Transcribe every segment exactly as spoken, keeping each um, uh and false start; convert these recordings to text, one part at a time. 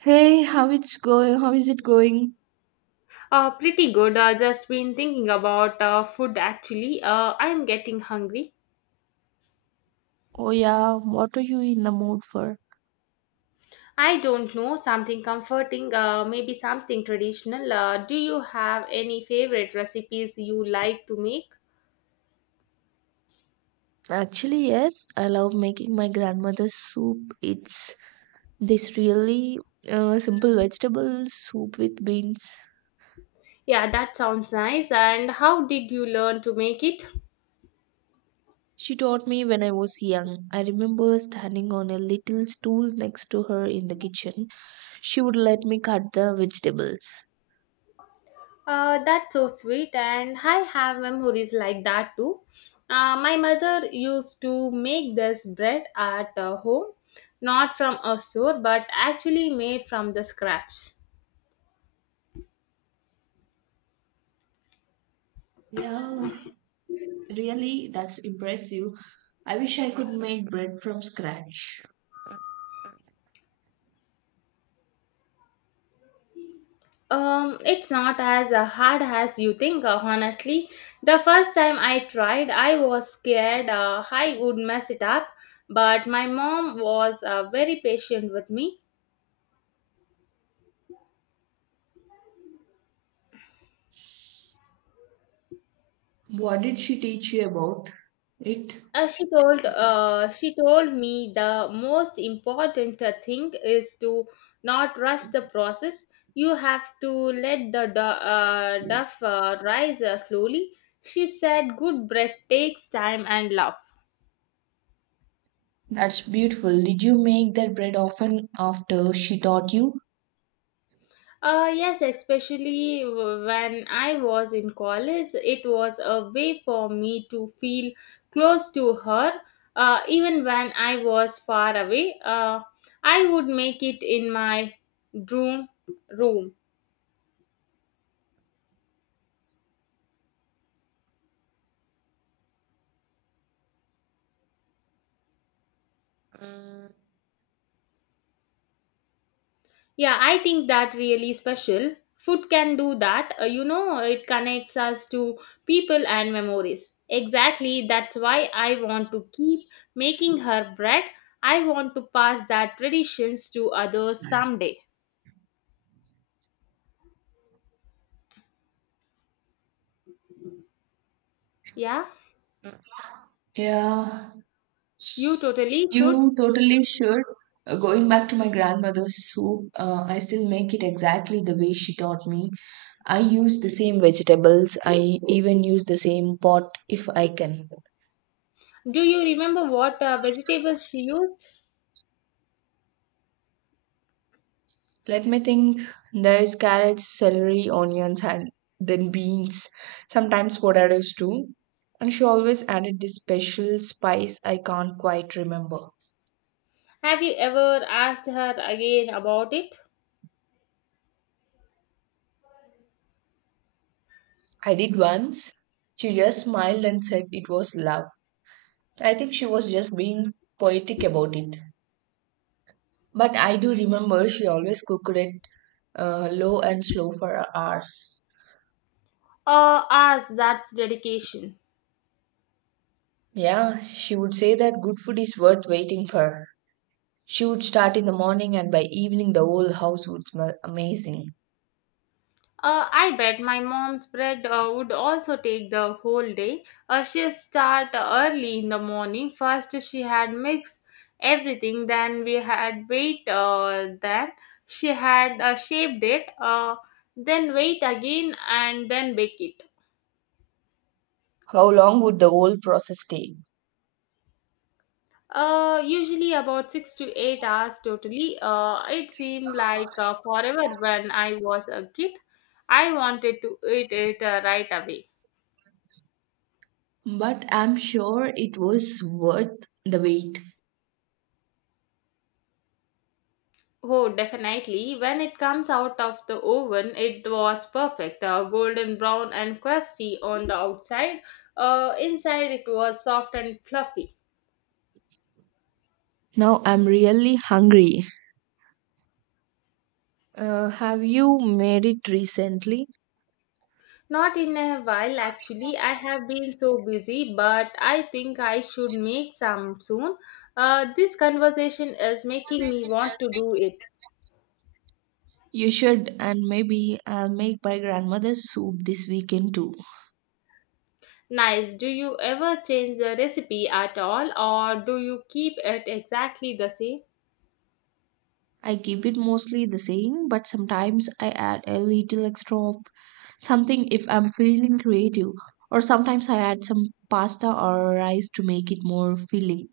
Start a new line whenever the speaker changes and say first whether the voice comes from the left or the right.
right: Hey, how it's going? How is it going?
left: Uh, pretty good. Uh, just been thinking about uh, food actually. Uh, I'm getting hungry.
right: Oh yeah, what are you in the mood for?
left: I don't know, something comforting, uh, maybe something traditional. Uh, do you have any favorite recipes you like to make?
right: Actually, yes, I love making my grandmother's soup. It's this really uh, simple vegetable soup with beans.
left: Yeah, that sounds nice. And how did you learn to make it?
right: She taught me when I was young. I remember standing on a little stool next to her in the kitchen. She would let me cut the vegetables.
left: Uh, that's so sweet, and I have memories like that too. Uh, my mother used to make this bread at uh, home, not from a store, but actually made from the scratch.
right: Yeah, really, that's impressive. I wish I could make bread from scratch.
left: Um, it's not as uh, hard as you think, uh, honestly. The first time I tried, I was scared uh, I would mess it up, but my mom was uh, very patient with me.
right: What did she teach you about it?
left: Uh, she told uh, she told me the most important uh, thing is to not rush the process. You have to let the du- uh, duff uh, rise uh, slowly. She said good bread takes time and love.
right: That's beautiful. Did you make that bread often after she taught you?
left: Uh, yes, especially w- when I was in college, it was a way for me to feel close to her, uh, even when I was far away. Uh, I would make it in my room room. Yeah, I think that really special. Food can do that. Uh, you know, it connects us to people and memories. Exactly, that's why I want to keep making her bread. I want to pass that traditions to others someday. Yeah,
right: Yeah,
left: you totally fruit.
right: you totally should. Uh, Going back to my grandmother's soup, uh, I still make it exactly the way she taught me. I use the same vegetables. I even use the same pot if I can.
left: Do you remember what uh, vegetables she used?
right: Let me think. There's carrots, celery, onions, and then beans. Sometimes potatoes too. And she always added this special spice I can't quite remember.
left: Have you ever asked her again about it?
right: I did once. She just smiled and said it was love. I think she was just being poetic about it. But I do remember she always cooked it uh, low and slow for hours.
left: Uh, ask that's dedication.
right: Yeah, she would say that good food is worth waiting for. She would start in the morning, and by evening, the whole house would smell amazing.
left: Uh, I bet my mom's bread uh, would also take the whole day. Uh, she'll start early in the morning. First, she had mixed everything, then we had wait, uh, then she had uh, shaped it, uh, then wait again, and then bake it.
right: How long would the whole process take?
left: Uh, usually about six to eight hours totally. Uh, it seemed like uh, forever when I was a kid. I wanted to eat it uh, right away.
right: But I'm sure it was worth the wait.
left: Oh, definitely. When it comes out of the oven, it was perfect. Uh, golden brown and crusty on the outside. Uh, inside, it was soft and fluffy.
right: Now I'm really hungry. Uh, have you made it recently?
left: Not in a while, actually. I have been so busy, but I think I should make some soon. Uh, this conversation is making me want to do it.
right: You should, and maybe I'll make my grandmother's soup this weekend too.
left: Nice. Do you ever change the recipe at all, or do you keep it exactly the same?
right: I keep it mostly the same, but sometimes I add a little extra of something if I'm feeling creative, or sometimes I add some pasta or rice to make it more filling.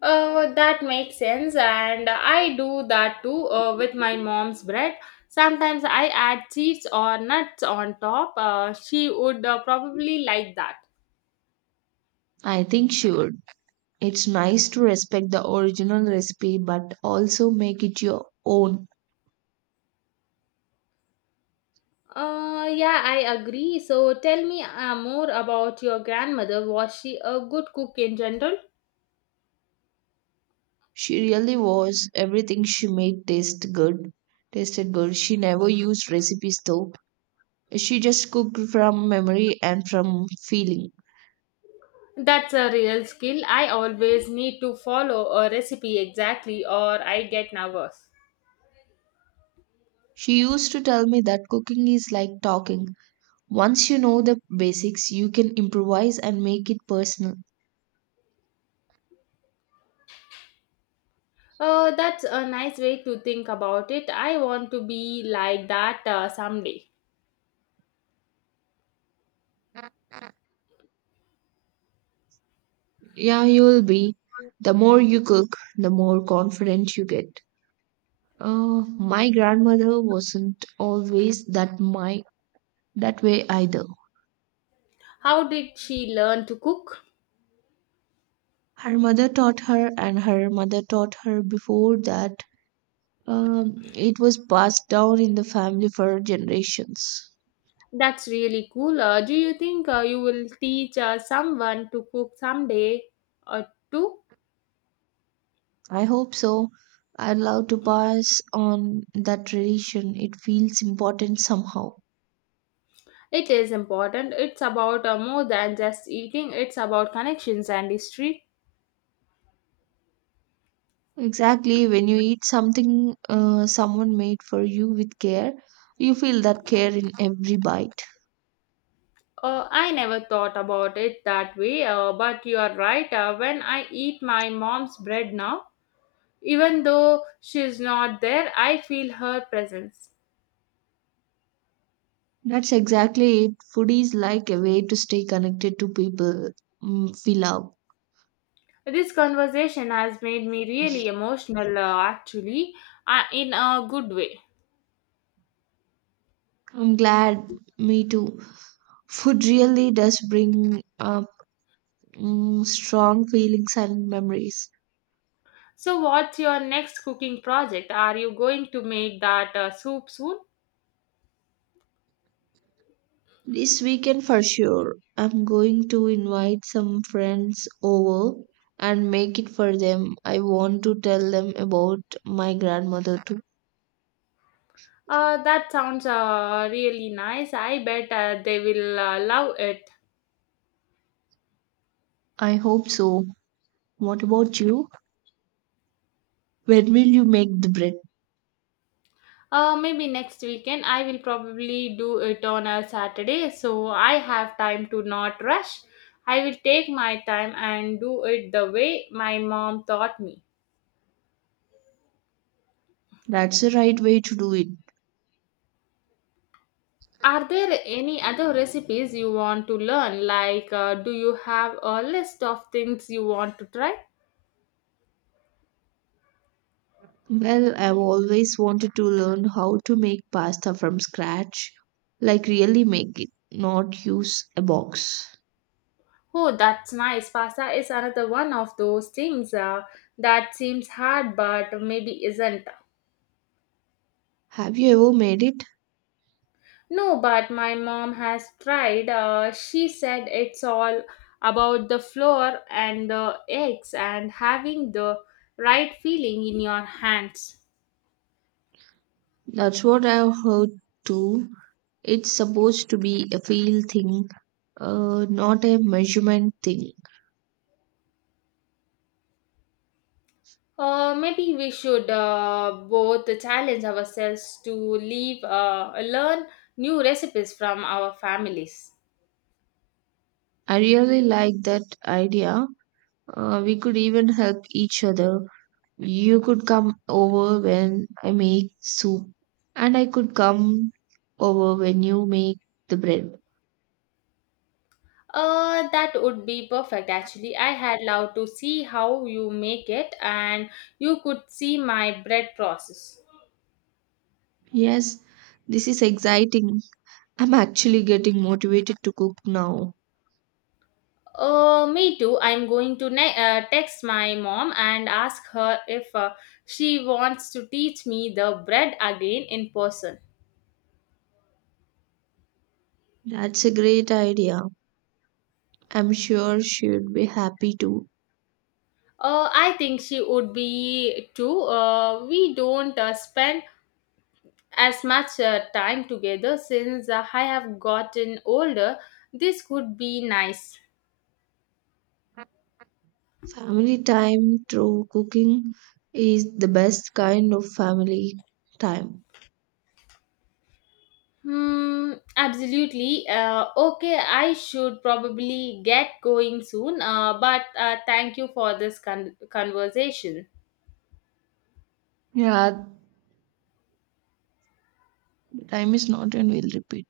left: Uh, that makes sense, and I do that too uh, with my mom's bread. Sometimes I add seeds or nuts on top. Uh, she would uh, probably like that.
right: I think sure, it's nice to respect the original recipe but also make it your own.
left: Uh, yeah, I agree. So tell me uh, more about your grandmother. Was she a good cook in general?
right: She really was everything she made taste good, tasted good. She never used recipes though. She just cooked from memory and from feeling.
left: That's a real skill. I always need to follow a recipe exactly, or I get nervous.
right: She used to tell me that cooking is like talking. Once you know the basics, you can improvise and make it personal.
left: Uh, that's a nice way to think about it. I want to be like that uh, someday.
right: Yeah, you will be. The more you cook, the more confident you get. Uh, my grandmother wasn't always that my that way either.
left: How did she learn to cook?
right: Her mother taught her, and her mother taught her before that. Um, it was passed down in the family for generations.
left: That's really cool. Uh, do you think uh, you will teach uh, someone to cook someday or two?
right: I hope so. I'd love to pass on that tradition. It feels important somehow.
left: It is important. It's about uh, more than just eating, it's about connections and history.
right: Exactly. When you eat something uh, someone made for you with care, you feel that care in every bite.
left: Uh, I never thought about it that way, uh, but you are right. Uh, when I eat my mom's bread now, even though she's not there, I feel her presence.
right: That's exactly it. Food is like a way to stay connected to people mm, we love.
left: This conversation has made me really emotional, uh, actually, uh, in a good way.
right: I'm glad. Me too. Food really does bring up mm, strong feelings and memories.
left: So, what's your next cooking project? Are you going to make that uh, soup soon?
right: This weekend for sure. I'm going to invite some friends over and make it for them. I want to tell them about my grandmother too.
left: Uh, that sounds uh, really nice. I bet uh, they will uh, love it.
right: I hope so. What about you? When will you make the bread?
left: Uh, maybe next weekend. I will probably do it on a Saturday, so I have time to not rush. I will take my time and do it the way my mom taught me.
right: That's the right way to do it.
left: Are there any other recipes you want to learn? Like, uh, do you have a list of things you want to try?
right: Well, I've always wanted to learn how to make pasta from scratch, like really make it, not use a box.
left: Oh, that's nice. Pasta is another one of those things uh, that seems hard but maybe isn't.
right: Have you ever made it?
left: No, but my mom has tried. Uh, she said it's all about the flour and the eggs and having the right feeling in your hands.
right: That's what I've heard too. It's supposed to be a feel thing, uh, not a measurement thing.
left: Uh, maybe we should uh, both challenge ourselves to leave, uh, learn new recipes from our families.
right: I really like that idea. Uh, we could even help each other. You could come over when I make soup, and I could come over when you make the bread.
left: Uh, that would be perfect actually. I had loved to see how you make it and you could see my bread process.
right: Yes, this is exciting. I'm actually getting motivated to cook now.
left: Uh, me too. I'm going to ne- uh, text my mom and ask her if uh, she wants to teach me the bread again in person.
right: That's a great idea. I'm sure she'd be happy too.
left: Uh, I think she would be too. Uh, we don't uh, spend as much uh, time together since uh, I have gotten older. This could be nice.
right: Family time through cooking is the best kind of family time.
left: Hmm, absolutely. Uh, okay, I should probably get going soon, uh, but uh, thank you for this con- conversation.
right: Yeah, time is not and we'll repeat.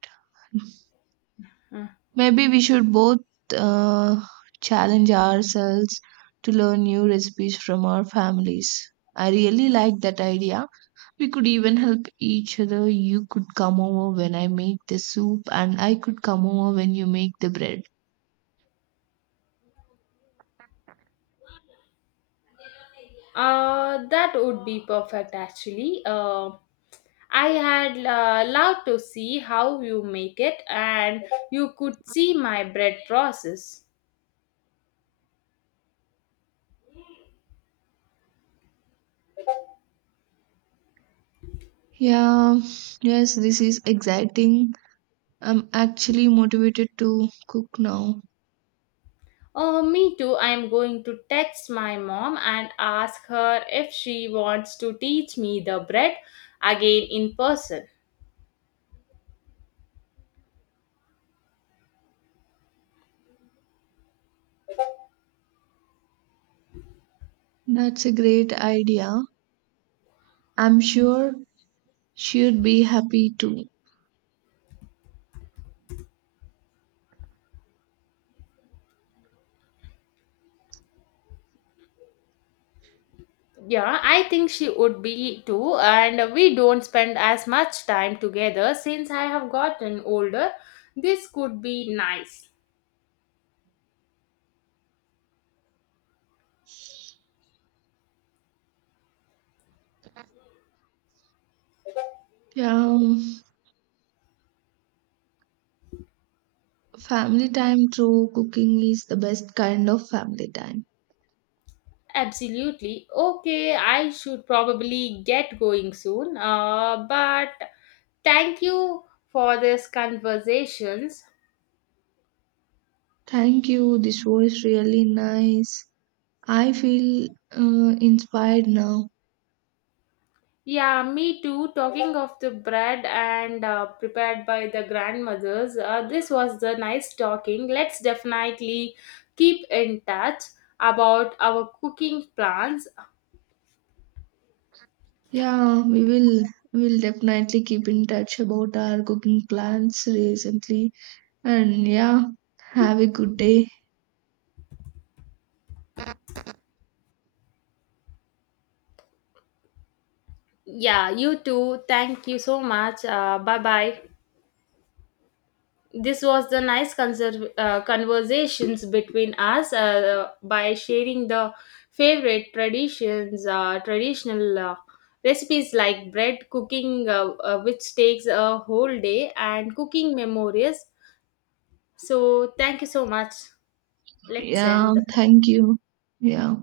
left: Mm.
right: Maybe we should both uh, challenge ourselves to learn new recipes from our families. I really like that idea. We could even help each other. You could come over when I make the soup, and I could come over when you make the bread.
left: Uh, that would be perfect actually. Uh, I had uh, loved to see how you make it, and you could see my bread process.
right: Yeah, yes, this is exciting. I'm actually motivated to cook now.
left: Oh, me too. I'm going to text my mom and ask her if she wants to teach me the bread again in person.
right: That's a great idea. I'm sure she'd be happy too.
left: Yeah, I think she would be too, and we don't spend as much time together since I have gotten older. This could be nice.
right: Yeah, um, family time through cooking is the best kind of family time.
left: Absolutely. Okay, I should probably get going soon. Uh, but thank you for this conversation.
right: Thank you. This was really nice. I feel uh, inspired now.
left: Yeah, me too. Talking of the bread and uh, prepared by the grandmothers, uh, this was the nice talking. Let's definitely keep in touch about our cooking plans.
right: Yeah, we will we'll definitely keep in touch about our cooking plans recently. And yeah, have a good day.
left: Yeah, you too. Thank you so much. Uh, bye bye. This was the nice conser- uh, conversations between us uh, by sharing the favorite traditions uh, traditional uh, recipes like bread cooking uh, uh, which takes a whole day and cooking memories, so thank you so much, let's
right: Yeah,
left: end the call.
right: thank you. Yeah.